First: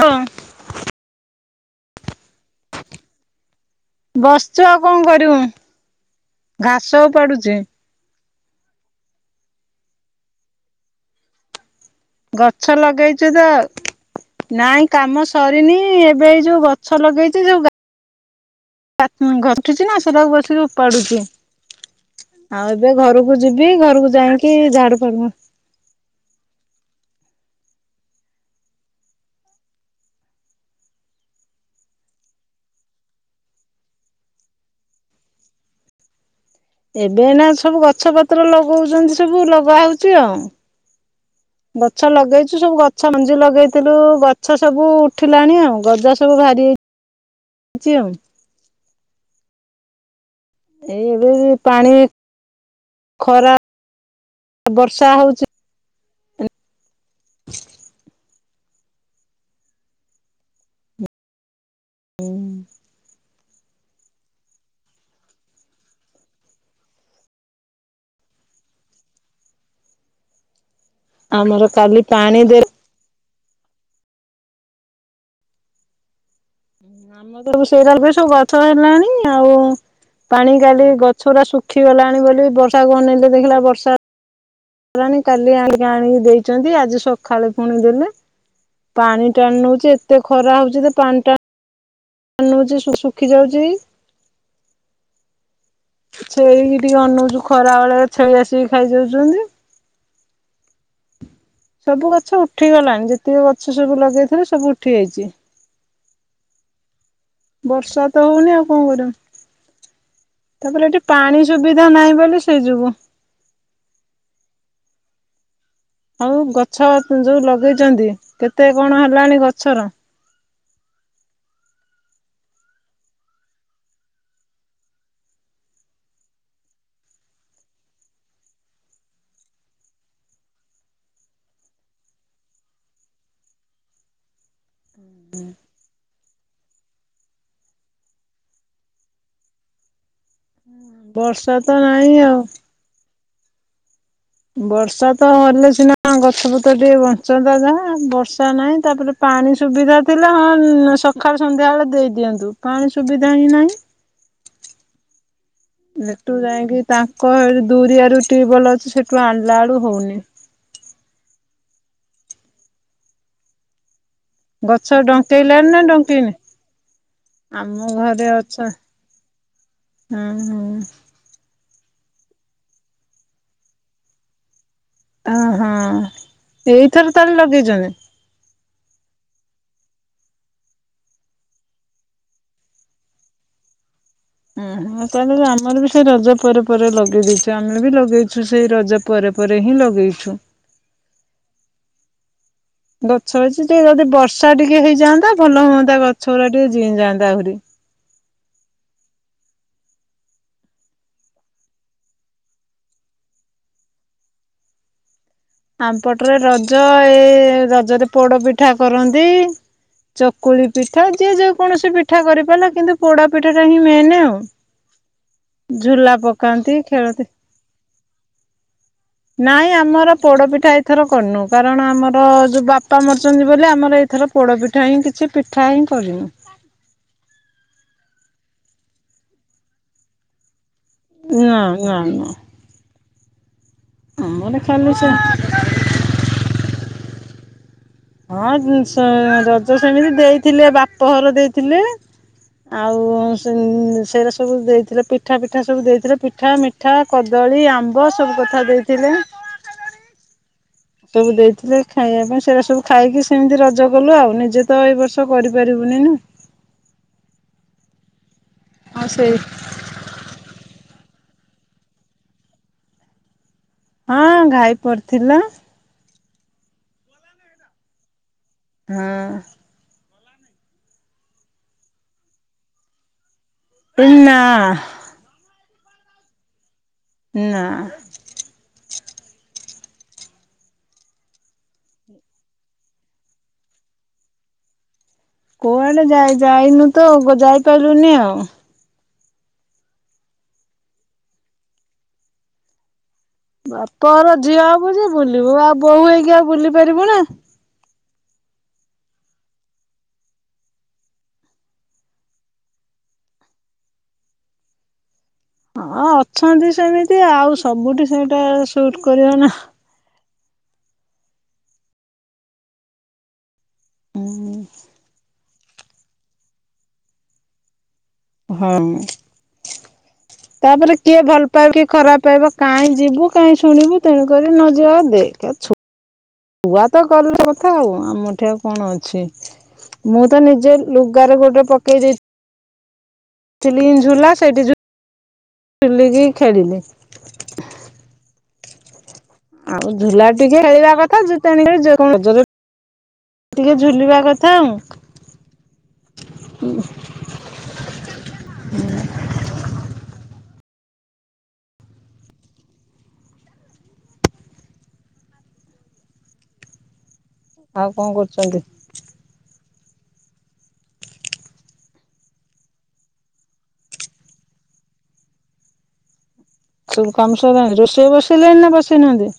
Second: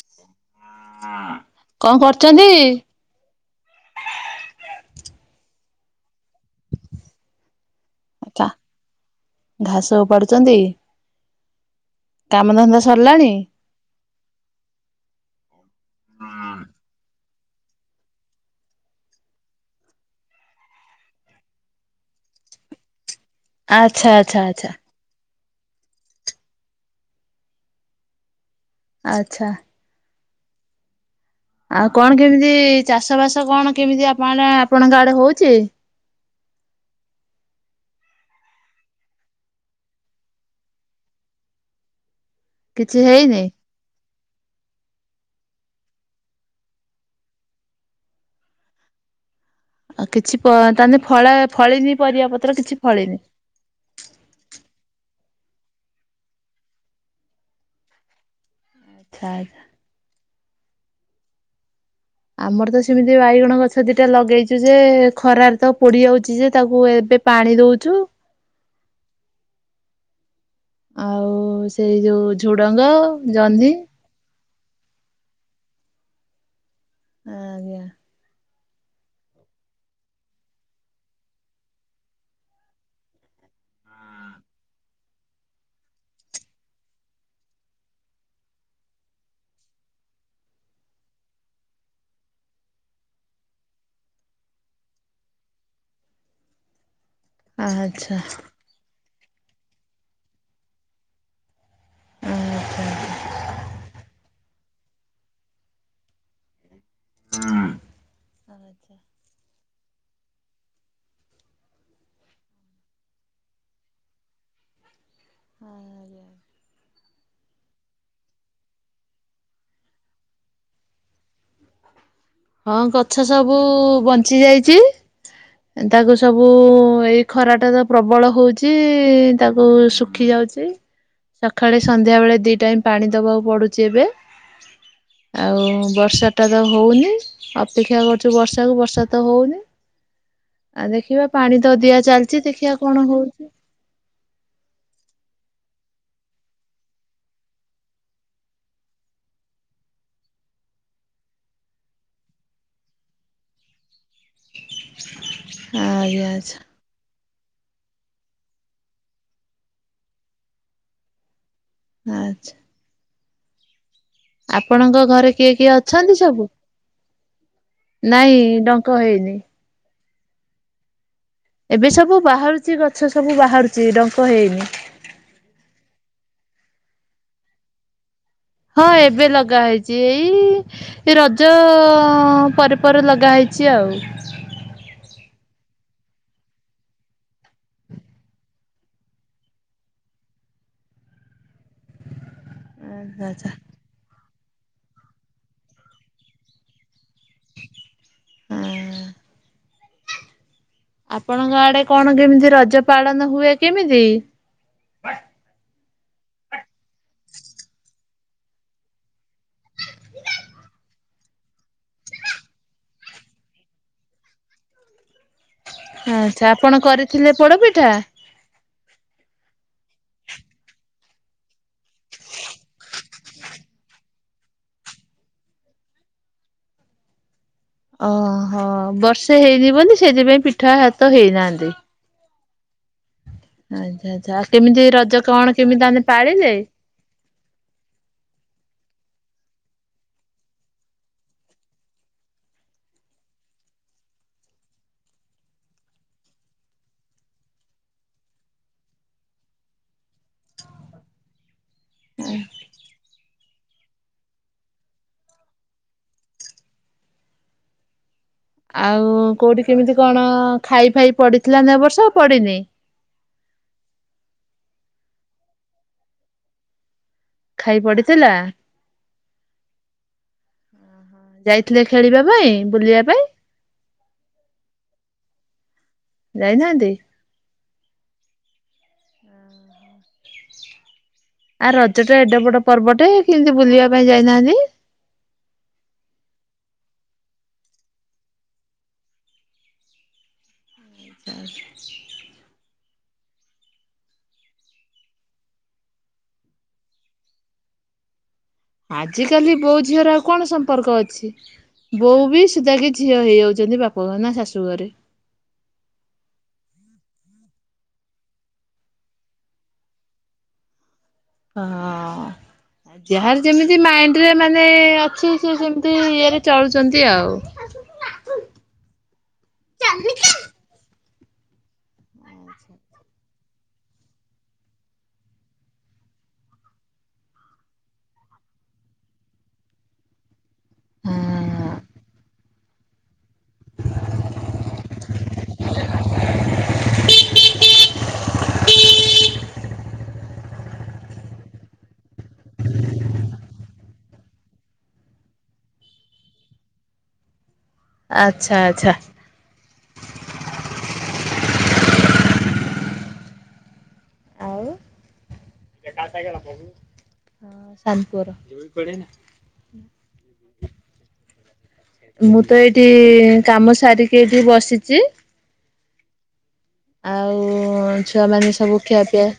ହଁ। [inaudible] କଣ କରୁଛନ୍ତି? ବସିଛୁ ଆଉ କଣ କରିବୁ ଘାସ ଉପାଡୁଛି। କା ଘାସ ଉପାଡୁଛନ୍ତି। ଗଛ କାମଧନ୍ଦା ଲଗେଇଛୁ ସରିଲାଣି? ତ। ନାଇଁ କାମ ସରିନି ଏବେ ଏଇ ଯୋଉ ଗଛ ଲଗେଇଛି ଯୋଉ [unintelligible] ଘଟିଛି ନା ସେଟାକୁ ବସିକି ଉପାଡୁଛି। ଆଉ ଏବେ ଘରକୁ ଯିବି ଆଚ୍ଛା ଘରକୁ ଆଚ୍ଛା ଯାଇକି ଆଚ୍ଛା ଝାଡୁ ଫାଡୁ ଆଛା। ଆଉ କଣ କେମିତି ଚାଷ ବାସ କଣ କେମିତି ଆପଣଆଡ ଆପଣଙ୍କ ଆଡେ ହଉଛି? ଏବେ ନା ସବୁ ଗଛ ପତ୍ର ଲଗଉଛନ୍ତି ସବୁ ଲଗା ହଉଛି ଆଉ। ଗଛ ଲଗେଇଛୁ ସବୁ କିଛି ଗଛ ମଞ୍ଜି ହେଇନି ଲଗେଇ ସେଠୁ ଗଛ ସବୁ ଉଠିଲାଣି ଆଉ ଗଜା ସବୁ ଭାରି ଇଛି ଆଉ। ଆଉ କିଛି ପ ତାହେଲେ ଏଇ ଏବେ ଫଳ ପାଣି ଫଳିନି ପରିବା ପତ୍ର କିଛି ଫଳିନି। ଖରା ବର୍ଷା ହଉଛି। ଆଛା। ଆମର ତ ସେମିତି ବାଇଗଣ ଗଛ ଛ ଦିଟା ଲଗେଇଛୁ ଯେ ଖରାରେ ତ ପୋଡ଼ି ଯାଉଛି ଯେ ତାକୁ ଏବେ ପାଣି ଦଉଛୁ। ଆମର ଆଉ ସେଇ କାଲି ଯେଉଁ ପାଣି ଦେ ଝୁଡ଼ଙ୍ଗ ଜହ୍ନି ଆମରତ ତୁ ଆଜ୍ଞା ସେଇଟାରେ ସବୁ ଗଛ ହେଲାଣି ଆଉ। ପାଣି କାଡ଼ି ଗଛ ଟା ଶୁଖି ଗଲାଣି ବୋଲି ବର୍ଷା କୁ ଅନେଇଲେ ଦେଖିଲାବେଳୁ ବର୍ଷା। ରାଣୀ କାଲି ଆଣିକି ଆଣିକି ଦେଇଛନ୍ତି ଆଜି ସକାଳେ ପୁଣି ଦେଲେ। ପାଣି ଟାଣି ନଉଛି ଏତେ ଖରା ହଉଛି ତ ପାଣି ଟା ନଉଛି ଶୁ ଶୁଖି ଯାଉଛି। ଛେଳିକି ଟିକେ ଅନଉଛୁ ଖରା ବେଳେ ଆଚ୍ଛା ଛେଳି ଆସିକି ଖାଇଯାଉଛନ୍ତି। ସବୁ ଗଛ ଆଚ୍ଛା ଉଠିଗଲାଣି ଯେତିକି ଗଛ ସବୁ ଲଗେଇଥିଲେ ସବୁ ଉଠି ଯାଇଛି। ବର୍ଷା ତ ହଉନି ଆଉ କଣ କରମୁଁ। ତାପରେ ଏଠି ପାଣି ସୁବିଧା ନାହିଁ ବୋଲି ସେ ଯୋଗୁଁ। ହଁ। ହଉ ଗଛ ଯୋଉ ଲଗେଇଛନ୍ତି କେତେ କଣ ହେଲାଣି ଗଛର? ହଁ ଗଛ ସବୁ ବଞ୍ଚି ଯାଇଛି। ତାକୁ ସବୁ ଏଇ ଖରାଟା ତ ପ୍ରବଳ ହଉଛି ତାକୁ ଶୁଖି ଯାଉଛି। ସକାଳେ ସନ୍ଧ୍ୟା ବେଳେ ଦି ଟାଇମ୍ ପାଣି ଦବାକୁ ପଡୁଛି ଏବେ। ଆଉ ବର୍ଷା। ଏଟା ତ ହଉନି ଅପେକ୍ଷା କରୁଛୁ ବର୍ଷାକୁ ବର୍ଷା ତ ହଉନି ଆଉ ଦେଖିବା ବର୍ଷା ପାଣି ତ ଦିଆ ନାହିଁ ଆଉ। ଚାଲିଚ ଦେଖିବା କଣ ହଉଛି। ବର୍ଷା ତ ହେଲେ ସିନା ଗଛପତ୍ର ଟିକେ ବଞ୍ଚନ୍ତା ଯାହା ବର୍ଷା ନାହିଁ ତାପରେ ପାଣି ସୁବିଧା ଥିଲେ ହଁ ସକାଳ ସନ୍ଧ୍ୟାବେଳେ ଦେଇଦିଅନ୍ତୁ ପାଣି ସୁବିଧା ହିଁ ନାହିଁ ଆଜ୍ଞା ଏଠୁ ଆଚ୍ଛା ଯାଇକି ତାଙ୍କ ଦୁରିଆରୁ ଟ୍ୟୁବଲ ଅଛି ସେଠୁ ଆଣିଲା ବେଳୁ ହଉନି ଆଚ୍ଛା ଆପଣଙ୍କ ଗଛ ଘରେ କିଏ କିଏ ଡଙ୍କେଇଲାଣି ନା ଅଛନ୍ତି ଡଙ୍କେଇନି? ସବୁ? ଆମ ଘରେ ନାଇଁ ଅଛ ଡଙ୍କ ହେଇନି। ହୁଁ ହୁଁ ଏବେ ସବୁ ବାହାରୁଛି ଗଛ ସବୁ ବାହାରୁଛି ଡଙ୍କ ହେଇନି ଅହୋ ଏଇଥର ତାହେଲେ ଲଗେଇଛଛନ୍ତି? ହଁ ଏବେ ଲଗା ହେଇଛି ଏଇ ଏ ରଜ ପରେ ପରେ ଲଗା ହେଇଛି ଆଉ ଉୁଁ ହ ତାହେଲେ ଆମର ବି ସେ ରଜ ପରେ ପରେ ଲଗେଇ ଦେଇଛ ଆମେ ବି ଲଗେଇଛୁ ସେଇ ରଜ ପରେ ପରେ ହିଁ ଲଗେଇଛୁ। [unintelligible] ଆଚ୍ଛା ଗଛ ଆଚ୍ଛା ଅଛି ଟିକେ ଯଦି ବର୍ଷା ଟିକେ ହେଇଯାଆନ୍ତା ଭଲ ହଅନ୍ତା ଗଛ ଗୁରା ଟିକେ ଜିଇ ଯାନ୍ତା ଆହୁରି। ହଁ ଆପଣଙ୍କ ଆଡେ କଣ କେମିତି ରଜ ପାଳନ ହୁଏ କେମିତି? ଆମପଟରେ ରଜ ଏଇ ରଜରେ ପୋଡ ପିଠା କରନ୍ତି ଚକୁଳି ପିଠା ଯିଏ ଯେକୌଣସି ପିଠା କରିପାରିଲା କିନ୍ତୁ ପୋଡା ପିଠା ଟା ହିଁ ମେନ୍ ଆଉ ଝୁଲା ଆଛା ପକାନ୍ତି ଆପଣ ଖେଳନ୍ତି କରିଥିଲେ ପୋଡପିଠା? ନାଇଁ ଆମର ପୋଡ଼ପିଠା ଏଇଥର କରିନୁ କାରଣ ଆମର ଯେଉ ବାପା ମାରୁଛନ୍ତି ବୋଲି ଆମର ଏ ଏଥର ପୋଡ଼ପିଠା ହିଁ କିଛି ପିଠା ହିଁ କରିନୁ। ଓହୋ ବର୍ଷେ ହେଇନି ବୋଲି ସେଥିପାଇଁ ପିଠା ହାତ ହେଇନାହାନ୍ତି। [unintelligible] ଆଚ୍ଛା ଆଚ୍ଛା ଆଉ ଆମର କେମିତି ଖାଲି ସେ ରଜ କଣ କେମିତି [unintelligible] ପାଳିଲେ? ହଁ ରଜ ସେମିତି ଦେଇଥିଲେ ବାପଘର ଦେଇଥିଲେ ଆଉ ସେରେ ସବୁ ଦେଇଥିଲେ ପିଠା ପିଠା ସବୁ ଦେଇଥିଲେ ପିଠା ମିଠ ପିଠା କଦଳୀ ଆମ୍ବ ସବୁ କଥା ଦେଇଥିଲେ ସବୁ ଦେଇଥିଲେ ଖାଇବା ପାଇଁ ସେଇଟା ସବୁ ଖାଇକି ସେମିତି ରଜ କଲୁ ଆଉ ନିଜେ ତ ଏଇ ବର୍ଷ କରିପାରିବୁନି ନା ଆଉ କୋଉଠି କେମିତି କଣ ଖାଇ ଫାଇ ପଡିଥିଲା ନା ଏଇ ବର୍ଷା ନା ପଡ଼ିନି? ହଁ ଘାଇ ପଡିଥିଲା ଖାଇ ପଡିଥିଲା? ହଁ ଯାଇଥିଲେ ଖେଳିବା ପାଇଁ ବୁଲିବା ପାଇଁ? ନା ଯାଇନାହାନ୍ତି? ନା [unintelligible] ଆ ରଜ ଟା ଏଡେ ବଡ ପର୍ବଟେ କେମିତି ବୁଲିବା ପାଇଁ ଯାଇନାହାନ୍ତି? କୋଉ ଆଡେ ଯାଇ ଯାଇନୁ ତ ଯାଇପାରିଲୁନି ଆଉ [unintelligible] ବାପର ଝିଅ ହବୁ ଯେ ବୁଲିବୁ ଆଉ ବୋଉ ହେଇକି ଆଉ ବୁଲି ପାରିବୁ ନା ଆଜ କାଲି ବୋଉ ଝିଅର ଆଉ କଣ ସମ୍ପର୍କ ଅଛି ବୋଉ ବି ସୁଧାକି ଝିଅ ହେଇଯାଉଛନ୍ତି ବାପଘର ନା ଶାଶୁଘରେ ହଁ ଅଛନ୍ତି ସେମିତି ଆଉ ସବୁଠି ସେଇଟା ସୁଟ୍ କରିବ ନା। ହଁ ଯାହାର ଯେମିତି ମାଇଣ୍ଡ ରେ ମାନେ ଅଛି। ଯିଏ ଯେମିତି ଇଏରେ ଚଳୁଛନ୍ତି ଆଉ। ହମ୍ ତାପରେ କିଏ ଭଲ ପାଇବ କିଏ ଖରାପ ପାଇବ କାହିଁ ଯିବୁ? କାହିଁ ଶୁଣିବୁ ତେଣୁକରି ନଯିବା ଆଉ ଦେଖେ ଛୋଟ୍ ଛୁଆ ତ କଲେ କଥା ଆଉ ଆମଠି ଆଉ କଣ ଅଛି। ମୁଁ ତ ନିଜ ଲୁଗାରେ ଗୋଟେ ପକେଇ ଦେଇଛି। ଥିଲି ଝୁଲା ସେଇଠି ଝୁ ଝୁଲିକି ଖେଳିଲି। ଆଉ ଝୁଲା ଟିକେ ଖେଳିବା କଥା ଯୁତନିରେ ରଜରେ ଟିକେ ଝୁଲିବା କଥା ଆଉ। ଆଚ୍ଛା ଆଚ୍ଛା। ଆଉ [inaudible] ହଁ ଆଉ ସାନ କଣ ପୁଅର। କରୁଛନ୍ତି ମୁଁ ତ ଏଇଠି କାମ ସାରିକି ଏଇଠି ବସିଛି। ସବୁ ଆଉ କାମ ସରିଲାଣି ରୋଷେଇ ଛୁଆମାନେ ବସେଇଲେଣି ନା ସବୁ ଖିଆପିଆ ବସେଇନାହାନ୍ତି?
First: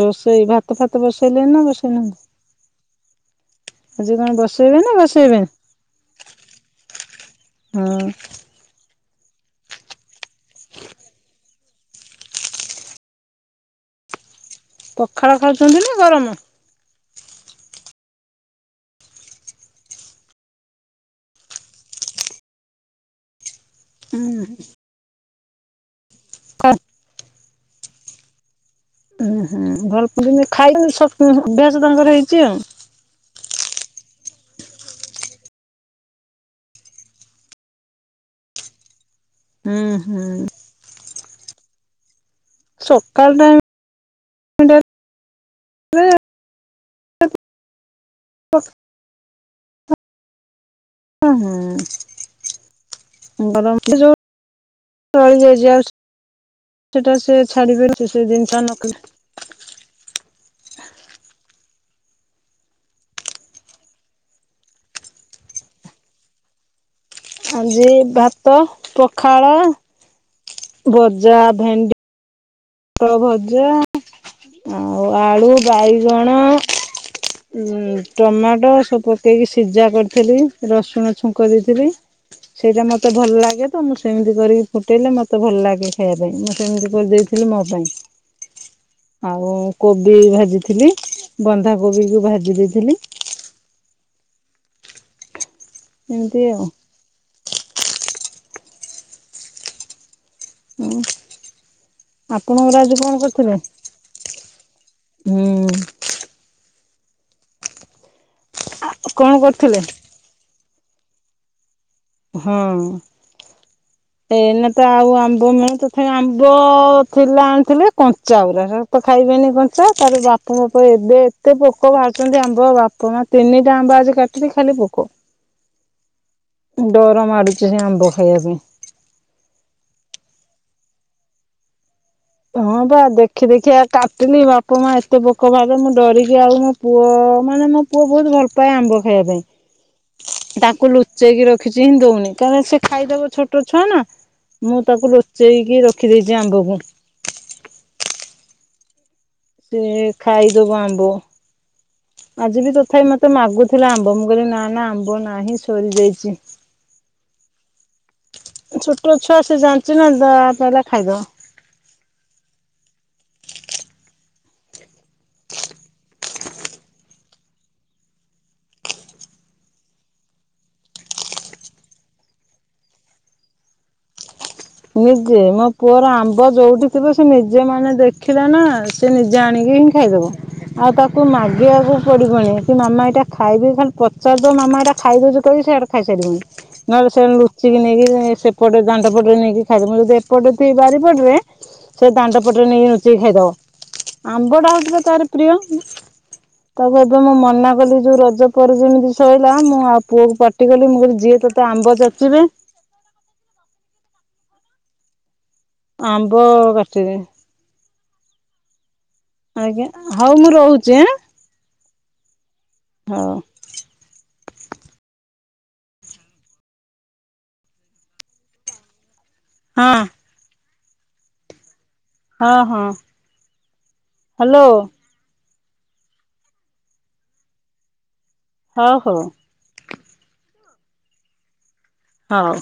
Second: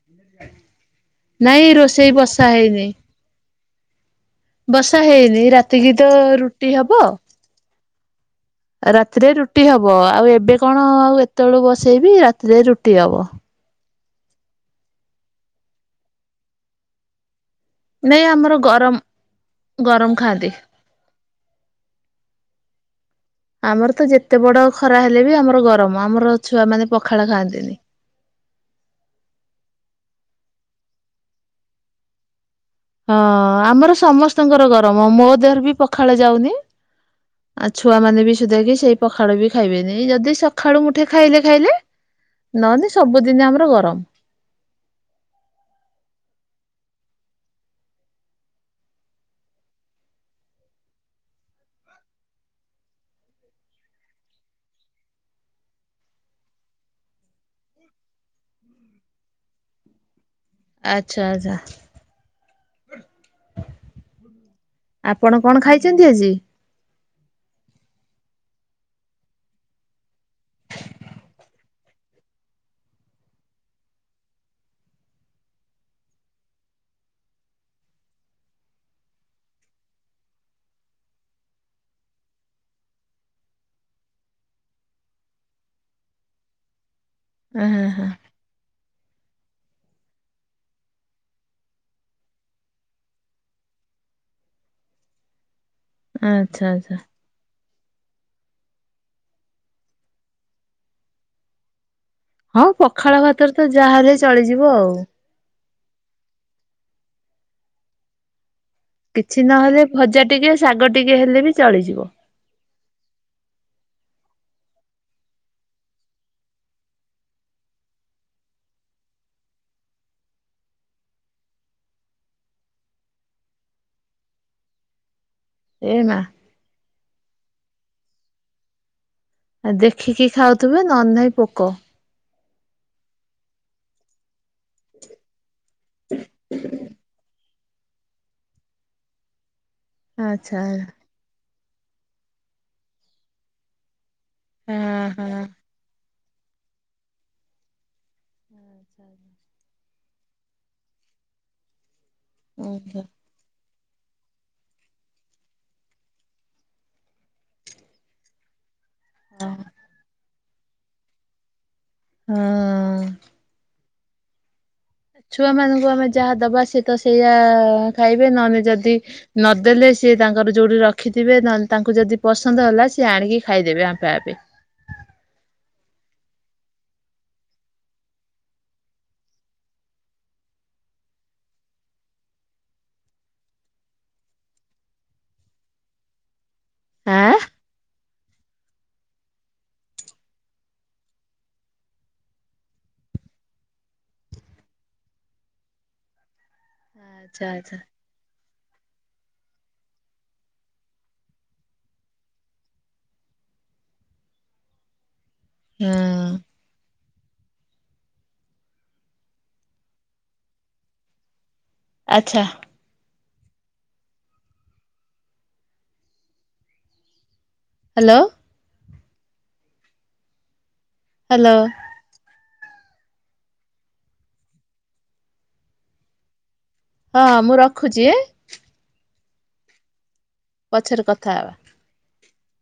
ରୋଷେଇ ଭାତ ଫାତ ବସେଇଲେଣି ନା ନାଇଁ ରୋଷେଇ ବସା ହେଇନି। ବସେଇନାହାନ୍ତି? ଆଜି କଣ ବଶ୍ ବସା ହେଇନି ରାତିକି ତ ରୁଟି ହବ। ହଁ। ରାତିରେ ରୁଟି ହବ ଆଉ ଏବେ କଣ ଆଉ ଏତେବେଳୁ ବସେଇବି ରାତିରେ ରୁଟି ହବ। ପଖାଳ ଖାଉଛନ୍ତି ନା ଗରମ? ନାଇଁ ଆମର ଗରମ୍ ଗରମ୍ ଖାଆନ୍ତି। ଆମର ତ ଉଁ ଯେତେ ବଡ଼ ଖରା ହେଲେ ବି ଆମର ଗରମ ଆମର ଛୁଆ ମାନେ ପଖାଳ ଖାଆନ୍ତିନି। ଉଁ ହୁଁ ଭଲ ପୁଡୁନି ଖାଇନି ଅଭ୍ୟାସ ତାଙ୍କର ହେଇଛି ଆଉ। ହଁ ଆମର ସମସ୍ତଙ୍କର ଗରମ ମୋ ଦେହରେ ବି ପକ୍ ପଖାଳ ଯାଉନି। ଆ ଛୁଆ ମାନେ ବି ସୁଧା କିି ସେଇ ପଖାଳ ବି ହୁଁ ଖାଇବେନି ଏଇ ହୁଁ ଯଦି ସ ଖାଳୁ ମୁଠେ ଖାଇଲେ ଖାଇଲେ ନହେଲେ ସକାଳ ସବୁଦିନ ଆମର ଟାଇମ ଗରମ୍। ଟା ଉଁ ହୁଁ। [inaudible] ସେଟା ସେ ଛାଡିିବେନି ସେ ସବୁ ଜିନିଷ ନ କଲେ। ଆଚ୍ଛା ଆଚ୍ଛା। ଆପଣ କଣ ଖାଇଛନ୍ତି ଆଜି? ଆଜି ଭାତ, ପଖାଳ ଭଜା, ଭେଣ୍ଡି ପୋଟଳ ଭଜା ଆଉ ଆଳୁ, ବାଇଗଣ ଉଁ ଟମାଟୋ ସବୁ ପକେଇକି ସିଝା କରିଥିଲି ରସୁଣ ଛୁଙ୍କ ଦେଇଥିଲି। ସେଇଟା ମୋତେ ଭଲ ଲାଗେ ତ ମୁଁ ସେମିତି କରିକି ଫୁଟେଇଲେ ମତେ ଭଲ ଲାଗେ ଖାଇବା ପାଇଁ। ମୁଁ ସେମିତି କରିଦେଇ ଥିଲି ମୋ ପାଇଁ। ଆଉ କୋବି ଭାଜିଥିଲି ବନ୍ଧାକୋବିକୁ ଭାଜି ଦେଇଥିଲି। ଏମିତି ଆଉ ଆଚ୍ଛା ଆଚ୍ଛା। ହୁଁ। ହଁ ଆପଣଙ୍କର ଆଜି କଣ ପଖାଳ ଭାତରେ କରିଥିଲେ? ତ ଯାହାହେଲେ ଚଳିଯିବ ଆଉ। ହୁଁ କଣ କିଛି କରିଥିଲେ? ନହେଲେ ଭଜା ଟିକେ ଶାଗ ଟିକେ ହେଲେ ବି ଚଳିଯିବ। ହଁ। ଏଇନା ତ ଆଉ ଆମ୍ବ ମିଳୁନି ତଥାପି ଆମ୍ବ ଥିଲା ଆଣିଥିଲେ କଞ୍ଚା ଉରା ସେ ତ ଖାଇବେନି କଞ୍ଚା ତାପରେ ବାପ ଭାପ ଏବେ ଏତେ ପୋକ ବାହାରୁଛନ୍ତି ଆମ୍ବ ବାପ୍ କୁହ ତିନିଟା ଆମ୍ବ ଆଜି କାଟିଲି ଖାଲି ପୋକ। ଏ ନା ଡର ମାଡୁଛି ସେ ଆମ୍ବ ଖାଇବା ପାଇଁ। ଆଉ ଦେଖିକି ଖାଉଥିବେ ନ ନାଇଁ ପୋକ। ହଁ ବା ଦେଖି ଦେଖି ଆ କାଟିଲି ବାପା ମା ଏତେ ପୋକ ଭା ମୁଁ ଡରିକି ଆଉ ମୋ ପୁଅ ମାନେ ମୋ ପୁଅ ବହୁତ ଭଲ ପାଏ ଆମ୍ବ ଖାଇବା ଆଚ୍ଛା ପାଇଁ ହଁ ତାକୁ ଲୁଚ ଲୋଚେଇକି ରଖିଛି ହିଁ ଦଉନି କାରଣ ସେ ଖାଇଦବ ଛୋଟ ଛୁଆ ନା ମୁଁ ତାକୁ ହଁ ଲୁଚେଇକି ରଖି ରଖିଦେଇଛି ଆମ୍ଭକୁ। [inaudible] ସେ ଖାଇଦବ ଆମ୍ବ ଆଜି ବି ଓହୋ ତଥାପି ମ ମାଗୁଥିଲା ଆମ୍ବ ମୁଁ କହିଲି ନା ନା ଆମ୍ବ ନାହିଁ ସରିଯାଇଛି। ଛୋଟ ଛୁଆ ହଁ। ସେ ଜାଣିଛି ନା ଯାହା ପାଇଲା ଖାଇଦେବ। ହଁ। ଛୁଆ ମାନଙ୍କୁ ଆମେ ଯାହା ଦବା ସଏ ତ ସେଇଆ ଖାଇବେ ନହେଲେ ଯଦି ନଦେଲେ ସିଏ ତାଙ୍କର ଯୋଉଠି ରଖିଥିବେ ନହେଲେ ତାଙ୍କୁ ଯଦି ପସନ୍ଦ ହେଲା ସିଏ ଆଣିକି ଖାଇଦେବେ ଆପେ ଆପେ। ନିଜେ ମୋ ପୁଅର ଆମ୍ବ ଯୋଉଠି ଥିବ ସେ ନିଜେ ମାନେ ଦେଖିଲେ ନା। ସେ ନିଜେ ଆଣିକି ହିଁ ଖାଇଦବ। ଆଉ ତାକୁ ମାଗିବାକୁ ପଡିବନି କି ମାମା ଏଇଟା ଖାଇବି ଖାଲି ପଚାର ଦ ମାମା ଏଟା ଖାଇବୁ କିବି ସେଇଆ ଖାଇସାରିବଣି ନହେଲେ ସେ ଆଁ ଲୁଚିକି ନେଇକି ସେପଟେ ଦାଣ୍ଡ ପଟରେ ନେଇକି। ଖାଇଦବ ମୁଁ ଏପଟେ ବାରିପଟରେ, ସେ ଦାଣ୍ଡ ପଟରେ ନେଇକି ଲୁଚେଇ ଖାଇଦବ। ଆମ୍ବଟା ହଉଛିଥିଲା ତାର ପ୍ରିୟ ତାକୁ ଏବେ ମୁଁ ଆଚ୍ଛା ମନା ଆଚ୍ଛା କଲି ଯୋଉ ରଜ ଉପ ଯେମିତି ଶୋଇଲା ମୁଁ ଆଉ ପୁଅକୁ ପାଟି କଲି ମୁଁ କହିଲି ଯିଏ ତୋତେ ଆମ୍ବ ଯାଚିବେ। ହଁ ଆମ୍ବ କାଟିବେ। ଆଜ୍ଞା ହଉ ମୁଁ ରହୁଛି ହ ଆଚ୍ଛା। ହଉ। ହ୍ୟାଲୋ। ହଁ। ହ୍ୟାଲୋ। ହଁ ହଁ। ହ୍ୟାଲୋ। ହଁ ମୁଁ ରଖୁଛି। ହ ହଉ। ପଛରେ କଥା ହେବା। ହଉ।